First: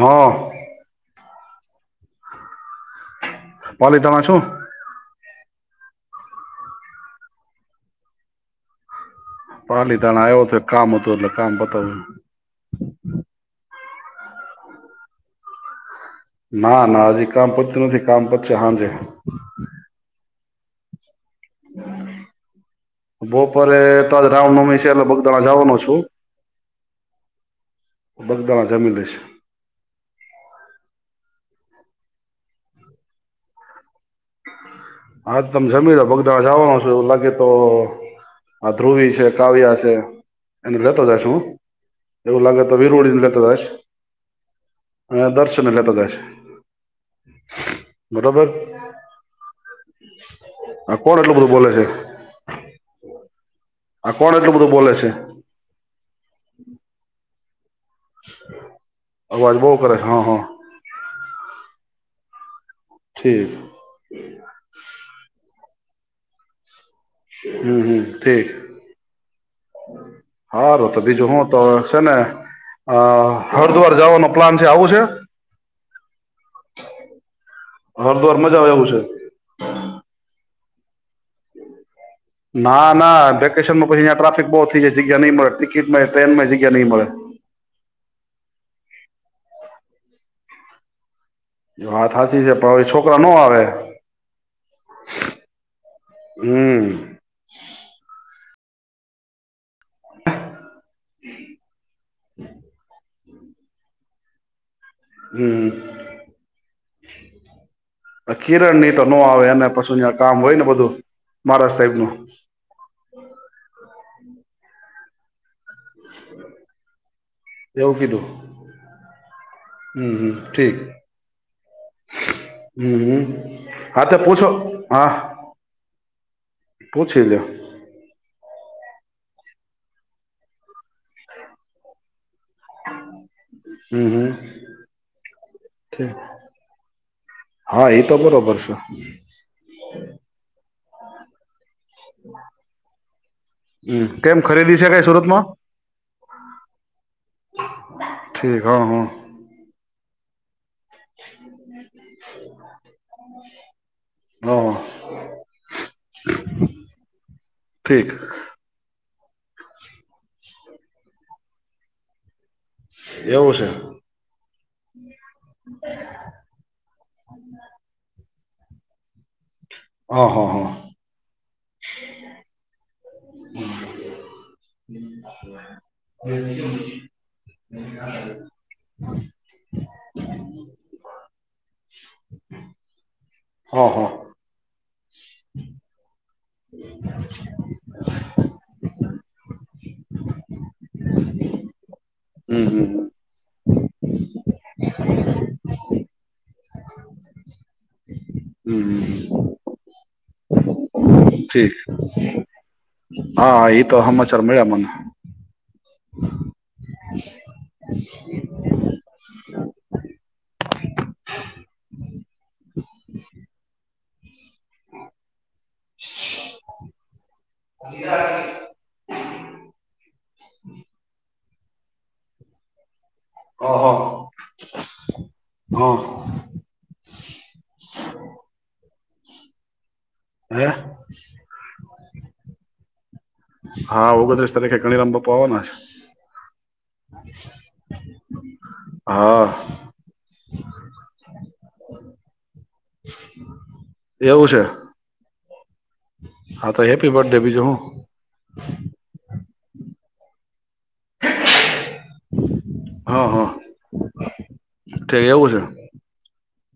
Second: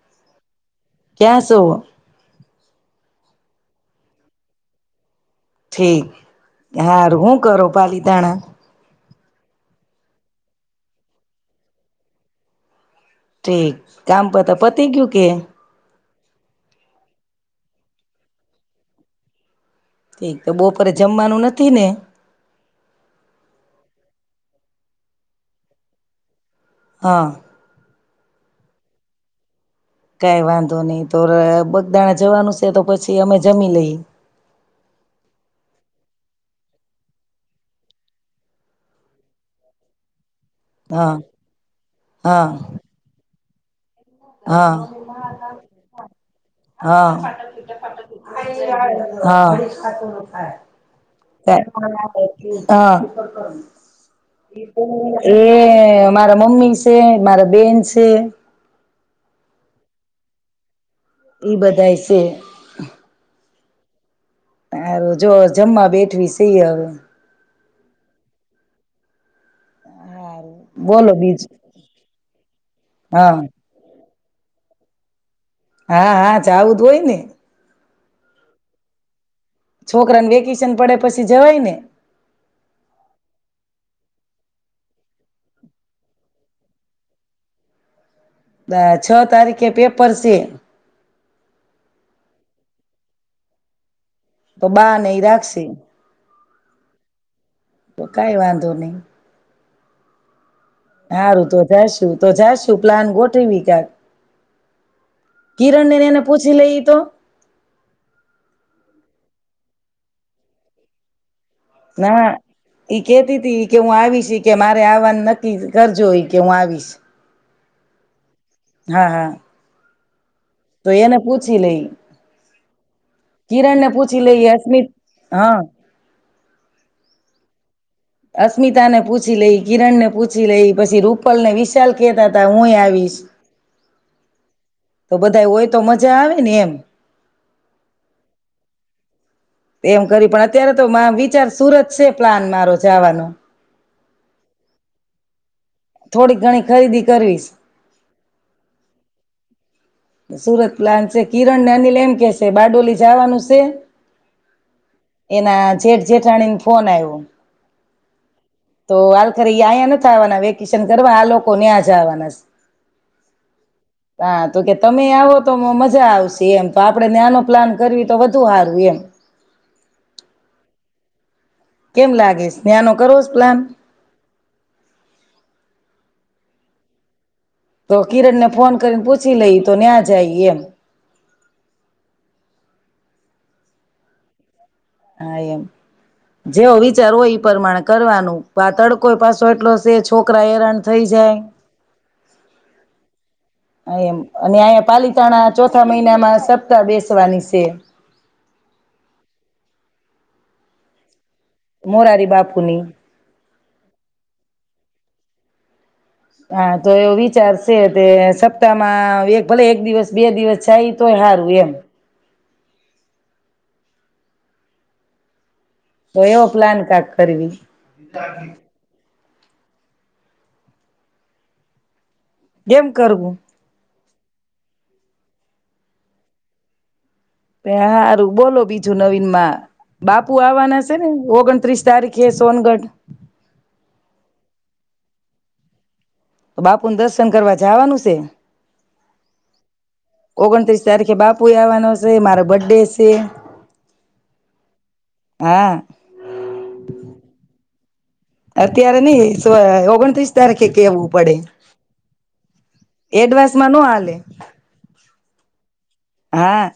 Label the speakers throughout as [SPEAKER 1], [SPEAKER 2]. [SPEAKER 1] હા.
[SPEAKER 2] ક્યાસો?
[SPEAKER 1] પાલિતાણા છું.
[SPEAKER 2] હારુ, હું કરો પાલીતાણા?
[SPEAKER 1] પાલીતાણા આવ્યો છે, કામ હતું એટલે કામ પતાવ
[SPEAKER 2] ઠીક કામ પતા પતિગયું કે?
[SPEAKER 1] ના ના હજી કામ પતું નથી, કામ પતશે હાંજે
[SPEAKER 2] ઠીક તો બપોરે જમવા નું નથી ને
[SPEAKER 1] બપોરે [unintelligible] રામનવમી છે, એટલે ભગદણા જવાનો છું
[SPEAKER 2] હા.
[SPEAKER 1] બગદાણા જમીન છે
[SPEAKER 2] કઈ વાંધો નઈ, તો બગદાણા જવાનું છે તો પછી અમે જમી લઈએ.
[SPEAKER 1] હા, તમે જમીલો ભગદા જવાનું છ એવું લાગે તો આ ધ્રુવી છે, કાવ્યા છે, એને લેતો
[SPEAKER 2] હા
[SPEAKER 1] જશ હું, એવું
[SPEAKER 2] હા
[SPEAKER 1] લાગે તો વીરળડીને લેતો જશ
[SPEAKER 2] હા,
[SPEAKER 1] લેતો જઈશ
[SPEAKER 2] હા,
[SPEAKER 1] બરોબર
[SPEAKER 2] હા. [inaudible] હા.
[SPEAKER 1] આ કોણ એટલું બધું બોલે છે આ કોણ એટલું બધું બોલે છે
[SPEAKER 2] એ મારા મમ્મી છે મારા બેન્સ છે
[SPEAKER 1] આવાજ બો કરે હા હા
[SPEAKER 2] ઈ બધાય છે
[SPEAKER 1] ઠીક
[SPEAKER 2] તારું જો જમવા બેઠવી સઈ હવે
[SPEAKER 1] હમ્મ, હમ્મ ઠીક હારુ તો બીજું હું તો છે ને, અહ
[SPEAKER 2] હા
[SPEAKER 1] હરદ્વાર જવાનો પ્લાન છે, આવું છે?
[SPEAKER 2] હા, હા. આવધું હોય ને
[SPEAKER 1] હરદ્વાર મજા આવે એવું છે.
[SPEAKER 2] છોકરા ને વેકી શન પડે પછી જવાય ને?
[SPEAKER 1] ના ના વેકેશનમાં પછી અહીંયા ટ્રાફિક બહુ થઈ જાય જગ્યા નહી મળે ટિકિટમાં ટ્રેન માં જગ્યા નહી મળે.
[SPEAKER 2] દા છ તારીખે પેપર છે.
[SPEAKER 1] એ વાત હાચી છે પ એ છોકરા નો આવે.
[SPEAKER 2] તો બાને ઈ રાખશે.
[SPEAKER 1] હમ
[SPEAKER 2] તો કઈ વાંધ ધો નહીં. હારું તો જાશું તો જાશું પ્લાન ગોઠવીકાળ.
[SPEAKER 1] હમ
[SPEAKER 2] કિરન ને એને પૂછી લઈ તો?
[SPEAKER 1] નો આવે અને પછું યા કામ હોય ને બધું. મહારાજ સાહેબનું
[SPEAKER 2] ના ઈ કેતી તી કે હું આવી છી કે મારે આવાન નક્કી કરજો હિ કે હું આવીશ.
[SPEAKER 1] એવું કીધું?
[SPEAKER 2] હા હા.
[SPEAKER 1] હમ્મ, હમ્મ.
[SPEAKER 2] તો એને પૂછી લઈ
[SPEAKER 1] હમ હમ
[SPEAKER 2] કિરણ ને
[SPEAKER 1] હા તે
[SPEAKER 2] પૂછી લઈ
[SPEAKER 1] પૂછો
[SPEAKER 2] અસ્મિત હા.
[SPEAKER 1] પૂછી લે.
[SPEAKER 2] અસ્મિતા ને પૂછી લઈ કિરણ ને પૂછી લઈ પછી રૂપલ ને વિશાલ કહેતા તા હુંય એ આવીશ.
[SPEAKER 1] હમ હમ
[SPEAKER 2] તો બધા હોય તો
[SPEAKER 1] ઠીક
[SPEAKER 2] મજા આવે ને એમ.
[SPEAKER 1] હા એ તો બરોબર છે.
[SPEAKER 2] એમ કરી પણ અત્યારે તો માં વિચાર સુરત છે પ્લાન મારો જવાનો.
[SPEAKER 1] હમ્મ. કેમ ખરીદી છે કઈ સુરતમાં?
[SPEAKER 2] થોડીક ઘણી ખરીદી કરવીશ.
[SPEAKER 1] ઠીક હ હ.
[SPEAKER 2] અ સુરત પ્લાન છે કિરણ ને અનિલ એમ કે છે બારડોલી જવાનુંસ છે.
[SPEAKER 1] હા
[SPEAKER 2] એના જેઠ જેઠાણીને ફોન આવ્યો
[SPEAKER 1] ઠીક
[SPEAKER 2] તો આલ ફરરે ઈ આયા નથ આવવાના વેકેશન કરવા આ લોકોને આજ આવવાનાસ.
[SPEAKER 1] એવું છે.
[SPEAKER 2] તમે આવો તો મજા આવશે એમ તો આપડે નાનો પ્લાન કરવી તો વધુ હારું એમ.
[SPEAKER 1] હા, હા, હા.
[SPEAKER 2] કેમ લાગે સે યાનો કરોસ પ્લાન.
[SPEAKER 1] [unintelligible]
[SPEAKER 2] તો કિરણ ને ફોન કરીને પૂછી લઈ તો ન્યાં જાય એમ.
[SPEAKER 1] હા હા.
[SPEAKER 2] હા એમ જેવો વિચાર હોય એ પ્રમાણે કરવાનું આ તડકો પાછો એટલો છે છોકરા હેરાન થઈ જાય
[SPEAKER 1] હમ હમ
[SPEAKER 2] એમ અને અંયા પાલીતાણા ચોથા મહિનામાં સપ્તાહ બેસવાની સે.
[SPEAKER 1] હમ હમ
[SPEAKER 2] મોરારી
[SPEAKER 1] [unintelligible]
[SPEAKER 2] બાપુની
[SPEAKER 1] હા એ તો હમાચાર મળ્યા મને.
[SPEAKER 2] હા તો એવો વિચાર છે તે સપ્તાહમાં એક ભલે એક દિવસ બે દિવસ જાય તોય હારું એમ.
[SPEAKER 1] [unintelligible]
[SPEAKER 2] તો યો પ્લાન કાક કરવી.
[SPEAKER 1] [inaudible]
[SPEAKER 2] જેમ
[SPEAKER 1] અહ હા.
[SPEAKER 2] [unintelligible] હારું બોલો બીજું નવીન માં. બાપુ
[SPEAKER 1] હે
[SPEAKER 2] આવાના છે ને ઓગણત્રીસ તારીખે સોનગઢ.
[SPEAKER 1] [unintelligible] આવાના.
[SPEAKER 2] તો બાપુને દર્શન કરવા જાવાનું સે.
[SPEAKER 1] હા
[SPEAKER 2] ઓગણત્રીસ તારીખે બાપુ આવવાનો સે મારો બરડે છે.
[SPEAKER 1] એવું છે.
[SPEAKER 2] હા.
[SPEAKER 1] હા તો હેપી બર્થડે બીજું હું.
[SPEAKER 2] અત્યારે નઈ તો ઓગણત્રીસ તારીખે કેવું પડે. એડવાસ માં નો હાલે. [inaudible]
[SPEAKER 1] તો એવું છે.
[SPEAKER 2] હા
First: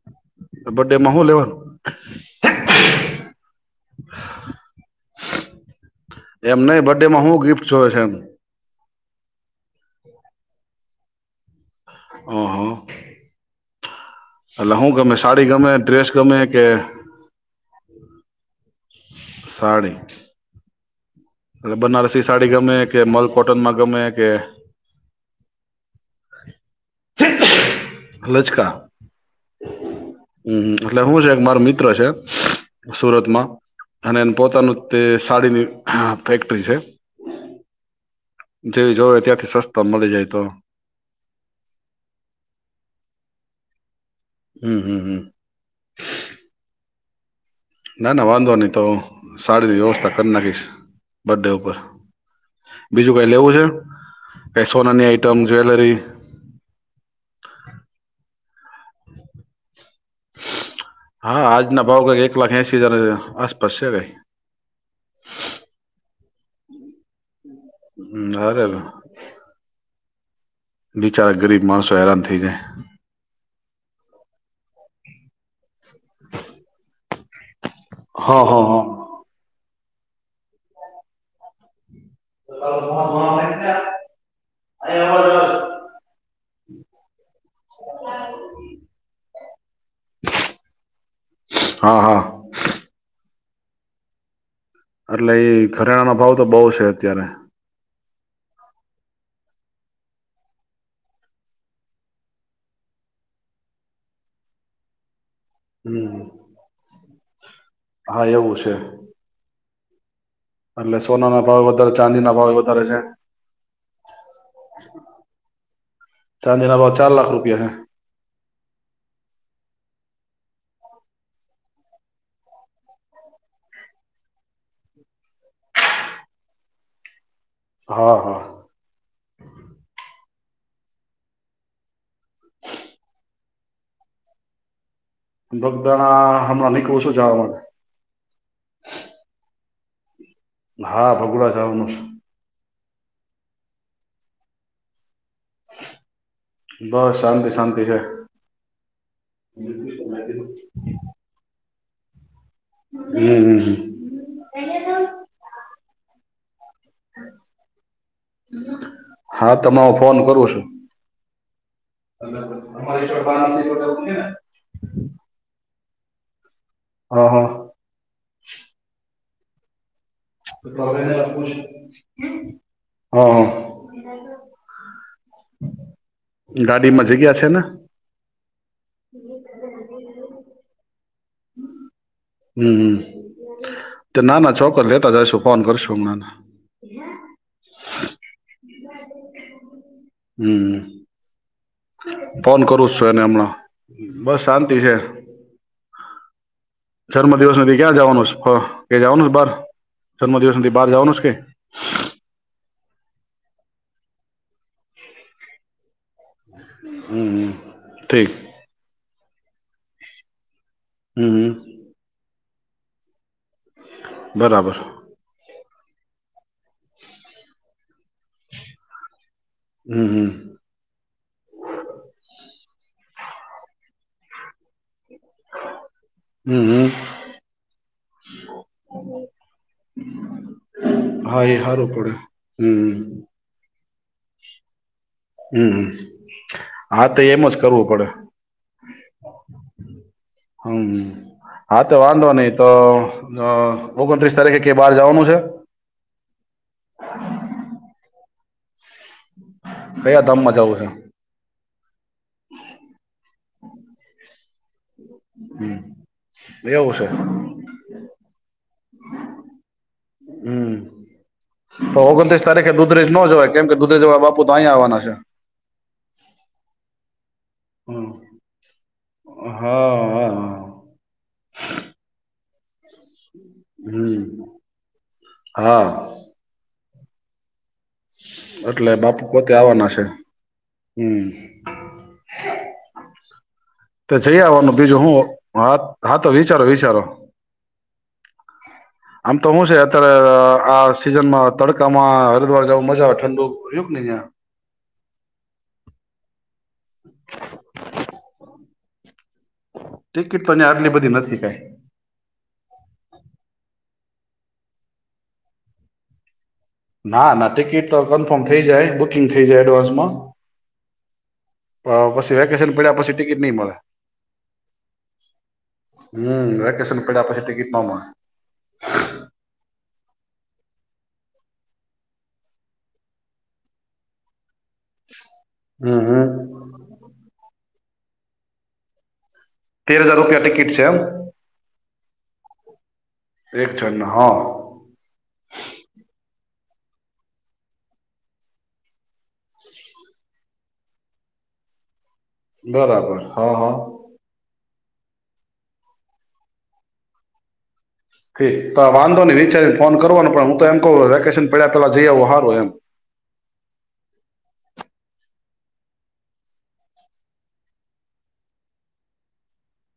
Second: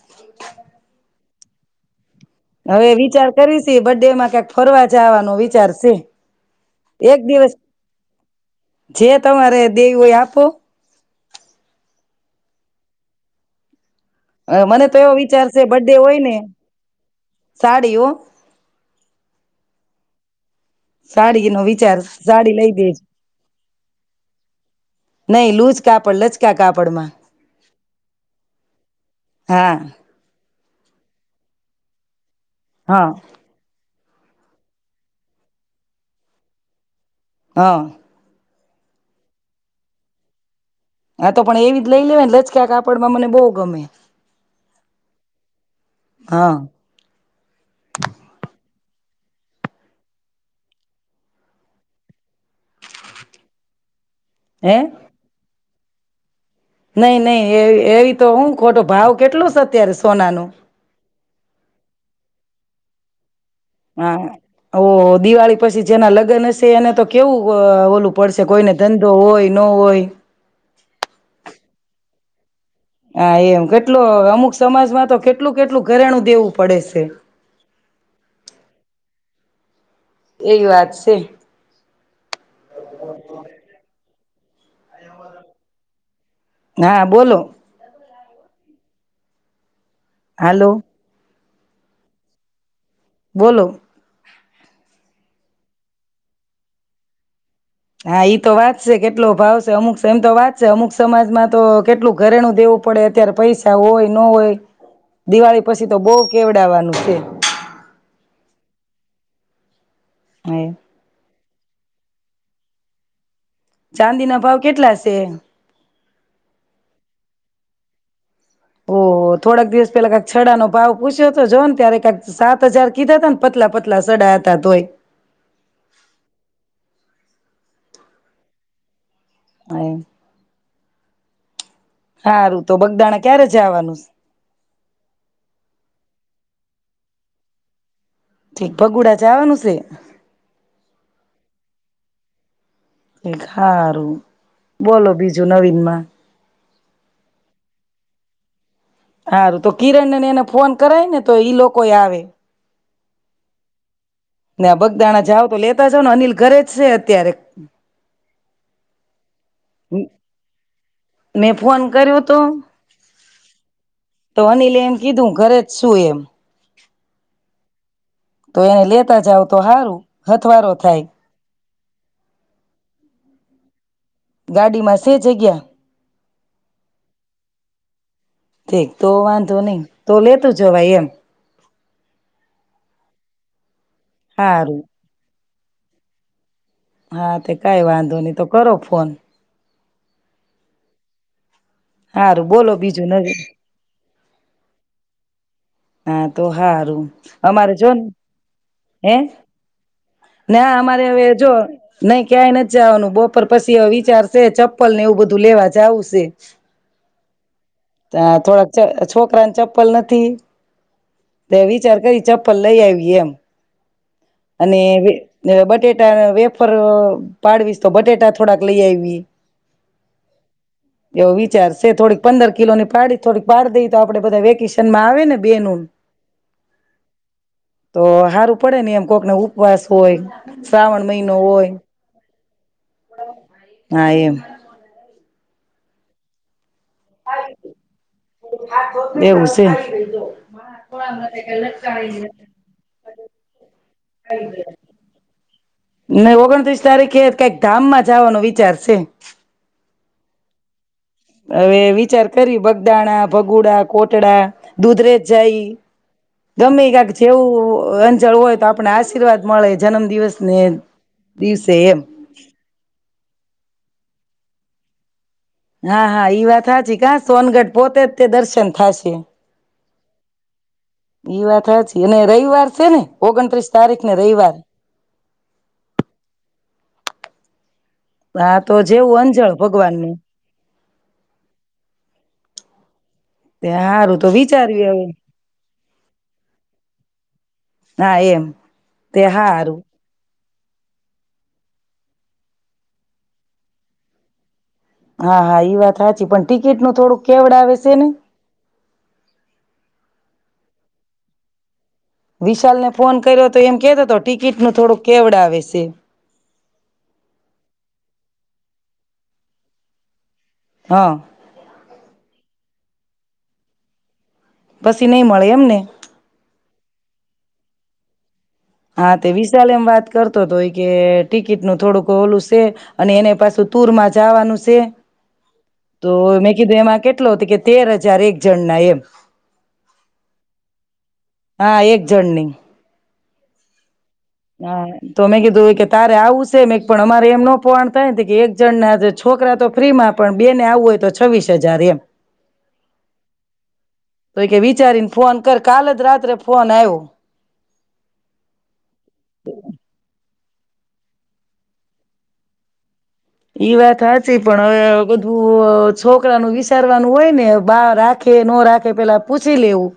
[SPEAKER 1] બરડે માં હું લેવાનું?
[SPEAKER 2] હવે વિચાર કરીશ બરડે માં ક્યાંક ફરવા જવાનો વિચાર સે.
[SPEAKER 1] એમ નહી બર્થ ડે માં હું ગિફ્ટ જોવે છે એમ.
[SPEAKER 2] જે તમારે દેવી હોય આપો.
[SPEAKER 1] અહ.
[SPEAKER 2] અ મને તો એવો વિચાર છે બદ્ડે
[SPEAKER 1] ડ્રેસ
[SPEAKER 2] હોય ને
[SPEAKER 1] ગમે કે
[SPEAKER 2] એવું.
[SPEAKER 1] સાડી.
[SPEAKER 2] સાડી નો
[SPEAKER 1] એટલે
[SPEAKER 2] વિચાર
[SPEAKER 1] બનારસી
[SPEAKER 2] સાડી લઈ
[SPEAKER 1] ગમે
[SPEAKER 2] દેજ.
[SPEAKER 1] કે મલ કોટનમાં ગમે કે
[SPEAKER 2] નઈ લૂજ કાપડ લચકા કાપડમાં હા.
[SPEAKER 1] હમ્મ. એટલે હું છે માર મિત્ર છે.
[SPEAKER 2] હા
[SPEAKER 1] સુરતમાં. અને એ પોતાનું તે સાડીની ફેક્ટરી છે.
[SPEAKER 2] હા.
[SPEAKER 1] જેવી જોવે ત્યાંથી સસ્તા મળી જાય તો
[SPEAKER 2] આતો પણ એવીજ લઈ લેવાય ને, લચકા કાપડમાં મને બો ગમે.
[SPEAKER 1] હમ્મ, હમ્મ, હમ્મ.
[SPEAKER 2] હા
[SPEAKER 1] ના ના વાંધો નઈ. તો સારી વ્યવસ્થા કરી નાખીશ બર્ડે ઉપર, બીજું કઈ લેવું છે?
[SPEAKER 2] હે
[SPEAKER 1] પેસોનાની આઈટમ જે કટલરી
[SPEAKER 2] નહી નહી એ એવી તો હું ખોટો ભાવ કેટલો છે અત્યારે? સોનાનું
[SPEAKER 1] હા, આજના ભાવ કઈ એક લાખ એ [unintelligible]
[SPEAKER 2] હા, ઓ દિવાળી પછી જેના લગ્ન હશે એને તો કેવું ઓલું
[SPEAKER 1] હમ
[SPEAKER 2] પડશે
[SPEAKER 1] અરે
[SPEAKER 2] કોઈને ધંધો હોય ન હોય
[SPEAKER 1] તો હેરાન થઈ જાય
[SPEAKER 2] હા, એમ કેટલો અમુક સમાજમાં તો કેટલું કેટલું ઘરેણું દેવું પડે છે.
[SPEAKER 1] હા, હા, હા.
[SPEAKER 2] એવી વાત છે.
[SPEAKER 1] [inaudible] [inaudible]
[SPEAKER 2] હા બોલો
[SPEAKER 1] [inaudible]
[SPEAKER 2] હલો
[SPEAKER 1] હા, હા.
[SPEAKER 2] બોલો
[SPEAKER 1] એટલે ઘરેણાનો ભાવ તો બો છે અત્યારે
[SPEAKER 2] હા, ઈ તો વાત છે કેટલો ભાવ છે અમુક એમ તો વાત છે અમુક સમાજમાં તો કેટલું ઘરેણું દેવું પડે અત્યારે પૈસા હોય ન હોય દિવાળી પછી તો બહ
[SPEAKER 1] હમ
[SPEAKER 2] કેવડવાનું છે.
[SPEAKER 1] હા એવું છે એટલે સોનાના ભાવ વધારે ચાંદી ના ભાવે વધારે છે.
[SPEAKER 2] ચાંદીના ભાવ કેટલા છે?
[SPEAKER 1] ચાંદીના ભાવ ચાર લાખ રૂપિયા છે
[SPEAKER 2] ઓ થોડાક દિવસ પેલા કંક સડા નો ભાવ પૂછ્યો હતો, જો ને ત્યારે કક સાત હજાર કીધા હતા ને પતલા પતલા સડા હતા તોય
[SPEAKER 1] હા, હા.
[SPEAKER 2] [inaudible] હારું તો બગદાણા ક્યારે જવાનું સે?
[SPEAKER 1] બગદાણા હમણાં નીકળું છું જવા માટે
[SPEAKER 2] ઠીક ભગુડા જાવાનું છે.
[SPEAKER 1] હા, ભગોળ જવાનું છે.
[SPEAKER 2] એક હારું બોલો બીજું નવીન માં?
[SPEAKER 1] બસ, શાંતિ શાંતિ હે.
[SPEAKER 2] હારું તો કિરણ ને એને ફોન કરાય ને તો ઈ લોક કોઈ આવે.
[SPEAKER 1] હમ્મ-હમ્મ-હમ્મ.
[SPEAKER 2] ને બગદાણા જાઓ તો લે તા જાવ ને અનિલ ઘરે જ છે અત્યારે
[SPEAKER 1] હા તમારો ફોન કરું સું?
[SPEAKER 2] નેપ
[SPEAKER 1] [inaudible]
[SPEAKER 2] સૂ એમ.
[SPEAKER 1] હા, હા.
[SPEAKER 2] તો એને લેતા જાવ તો હારુ.
[SPEAKER 1] તો [unintelligible] હા, હા.
[SPEAKER 2] ગાડીમાં શે જગ્યા?
[SPEAKER 1] ગાડીમાં જગ્યા છે ને.
[SPEAKER 2] ઠીક તો વાંધો નઈ, તો લેતું જવાઈ એમ.
[SPEAKER 1] હમ્મ-હમ્મ. તે નાના
[SPEAKER 2] હારું
[SPEAKER 1] છોકર લેતા જાશું. ફોન કરશું હમણાં.
[SPEAKER 2] હા તે કાઈ વાંધો નહી. તો કરો ફોન.
[SPEAKER 1] હમ્મ.
[SPEAKER 2] હારું
[SPEAKER 1] ફોન
[SPEAKER 2] બોલો
[SPEAKER 1] કરું જ
[SPEAKER 2] બીજું
[SPEAKER 1] સું એને
[SPEAKER 2] નવીન
[SPEAKER 1] હમણાં. બસ શાંતિ હે.
[SPEAKER 2] હા તો હારું
[SPEAKER 1] જર્મ દિવસ ના
[SPEAKER 2] અમારે
[SPEAKER 1] દિ
[SPEAKER 2] જો
[SPEAKER 1] ક્યાં
[SPEAKER 2] ને
[SPEAKER 1] જાવાનું સ ફર, કેય
[SPEAKER 2] હે
[SPEAKER 1] જાવાનું છ બહાર? જન્મદિવસ
[SPEAKER 2] ના
[SPEAKER 1] નથી બહાર
[SPEAKER 2] અમારે
[SPEAKER 1] જવાનું છે
[SPEAKER 2] હવે
[SPEAKER 1] કે
[SPEAKER 2] જો, નહી ક્યાંય નથ જાવાનું બપોર પછી. વે વિચાર શે ચપ્પલ ને એવું બધું લેવા જાઉ સ સે.
[SPEAKER 1] હમ્મ-હમ્મ.
[SPEAKER 2] તા થોડાક [unintelligible] છોકરા ન ચપ્પલ નથી.
[SPEAKER 1] હમ હમ
[SPEAKER 2] તે વિચાર કરી ચપ પલ લઈ આવીયે એમ.
[SPEAKER 1] બરાબર
[SPEAKER 2] અને વે ને બટેટા અન વેફર પાડવીશ તો બટેટા થોડાક લઈ આયવી.
[SPEAKER 1] હમ હમ
[SPEAKER 2] એવો વિચારશે થોડીક પંદર કિલોની પાડી થોડીક પાડ દઈ તો આપડે બધાય વેકેશન ના આવે ને બેનૂ.
[SPEAKER 1] હમ હમ
[SPEAKER 2] તો હારું પડેને એમ કોકનો ઉપવાસ હોય. શ્રાવણ મહિનો
[SPEAKER 1] હા એ
[SPEAKER 2] હોય
[SPEAKER 1] સારું પડે હમ
[SPEAKER 2] હા એમ
[SPEAKER 1] હમ્મ હમ્મ હા, તો એમ જ કરવું પડે.
[SPEAKER 2] એવું છે.
[SPEAKER 1] હમ્મ હમ્મ, હા, તો વાંધો નહી તો અ ઓગનત્રીસ તારીખે કે બહાર જવાનું છે?
[SPEAKER 2] જાવાનો વિચાર છે. [unintelligible]
[SPEAKER 1] કયા ધામમા જાવુ છે?
[SPEAKER 2] હવે વિચાર કરી બગદાણા, ભગુડા, કોટડા, દૂધરેજ જાઈ
[SPEAKER 1] હમ
[SPEAKER 2] ગમે
[SPEAKER 1] એવું છે
[SPEAKER 2] ક્યાક જેવું અંજળ હોય તો આપ પના આશીર્વાદ મળે જનમ દિવસને એમ.
[SPEAKER 1] હમ
[SPEAKER 2] દિવસે એમ.
[SPEAKER 1] તો ઓગણત્રીસ તારીખે દુધરેજ ન જવાય કેમ કે દુધરેજ વાળા બાપુ તો આયા આવવાના છે.
[SPEAKER 2] હા હા, ઈ વાત હાચી કાસ સોનગઢ પોતે જ તે દર્શન થાય સ છી
[SPEAKER 1] હા હા હા
[SPEAKER 2] ઈ વાત હાચી અને રવિવાર છે ને ઓગનત્રીસ તારીખને
[SPEAKER 1] હમ
[SPEAKER 2] રવિવાર.
[SPEAKER 1] હા
[SPEAKER 2] હા, તો
[SPEAKER 1] એટલે
[SPEAKER 2] જેવું
[SPEAKER 1] બાપુ પોતે
[SPEAKER 2] અંજળ
[SPEAKER 1] આવવાના છે.
[SPEAKER 2] ભગવાનનું.
[SPEAKER 1] હમ.
[SPEAKER 2] તે
[SPEAKER 1] તો
[SPEAKER 2] હારું
[SPEAKER 1] જઈ આવવાનું બીજું
[SPEAKER 2] વિચાર્યું
[SPEAKER 1] હું હા હા તો વિચારો વિચારો.
[SPEAKER 2] હવે હા એમ તે
[SPEAKER 1] આમ તો હું છે
[SPEAKER 2] હારું
[SPEAKER 1] અત્યારે અ આ સિઝનમાં તડકામાં હરિદ્વાર જવું મજા આવે ઠંડુ રયુને યા.
[SPEAKER 2] હા હા ઈ વાત હાચી પણ ટિકિટનું થોડુંક કેવડાવ છે ને.
[SPEAKER 1] ટિકિટ તો ન્યા આટલી બધી નથી કાંઈ.
[SPEAKER 2] વિશાલને ફોન કર્યોતો એમ કેતોતો ટિકિટનું થોડું કેવડાવે સે.
[SPEAKER 1] ના ના ટિકિટ તો કન્ફર્મ થઇ જાય બુકિંગ થઇ જાય એડવાન્સમાં.
[SPEAKER 2] હા
[SPEAKER 1] હ, પછી વેકેશન પડ્યા પછી ટિકિટ ની મળે.
[SPEAKER 2] પછી નઈ મળે એમ ને
[SPEAKER 1] હમ, વેકેશન પડ્યા પછી ટિકિટ નો મળે.
[SPEAKER 2] હા, તે વિશાલ એમ વાત કરતો તો ઈ કે ટિકિટ નું થોડુંક ઓલું સે અને એને પાછું તુરમાં જાવાનું સે.
[SPEAKER 1] હમ
[SPEAKER 2] તો
[SPEAKER 1] હમ
[SPEAKER 2] મેં કીધું હવે એમાં કેટલો તો કે તેર હજાર એક જણના એમ.
[SPEAKER 1] તેર હજાર રૂપિયા ટિકિટ સે એમ?
[SPEAKER 2] હા એક જણની.
[SPEAKER 1] એક જણના.
[SPEAKER 2] હા તો મેં કીધું ઈ કે તારે આવુંસ? સે મેક પણ અમારે એમ ન પોહાણ થાયન, તો કે એક જણના છોકરા, જે તો ફ્રીમાં પણ બે ને આવવું હોય તો છવ્વીસ હજાર એમ.
[SPEAKER 1] બરાબર હા, હા.
[SPEAKER 2] તો કે વિચારીને ફોન કર. કાલ જ રાત્રે ફોન આયવો.
[SPEAKER 1] ઠીક, તો વાંધો નહીં વિચારીને ફોન કરવાને પણ ઉ હું તો એમ કહું વેકેશન પયડા પેલા જઈ આવો હારું એમ.
[SPEAKER 2] ઈ વાત હાચી પણ હવે બધું અહ છોકરા નું વિચારવાનું હોય ને, બા રાખે, ન રાખે પેલા પૂછી લેવું.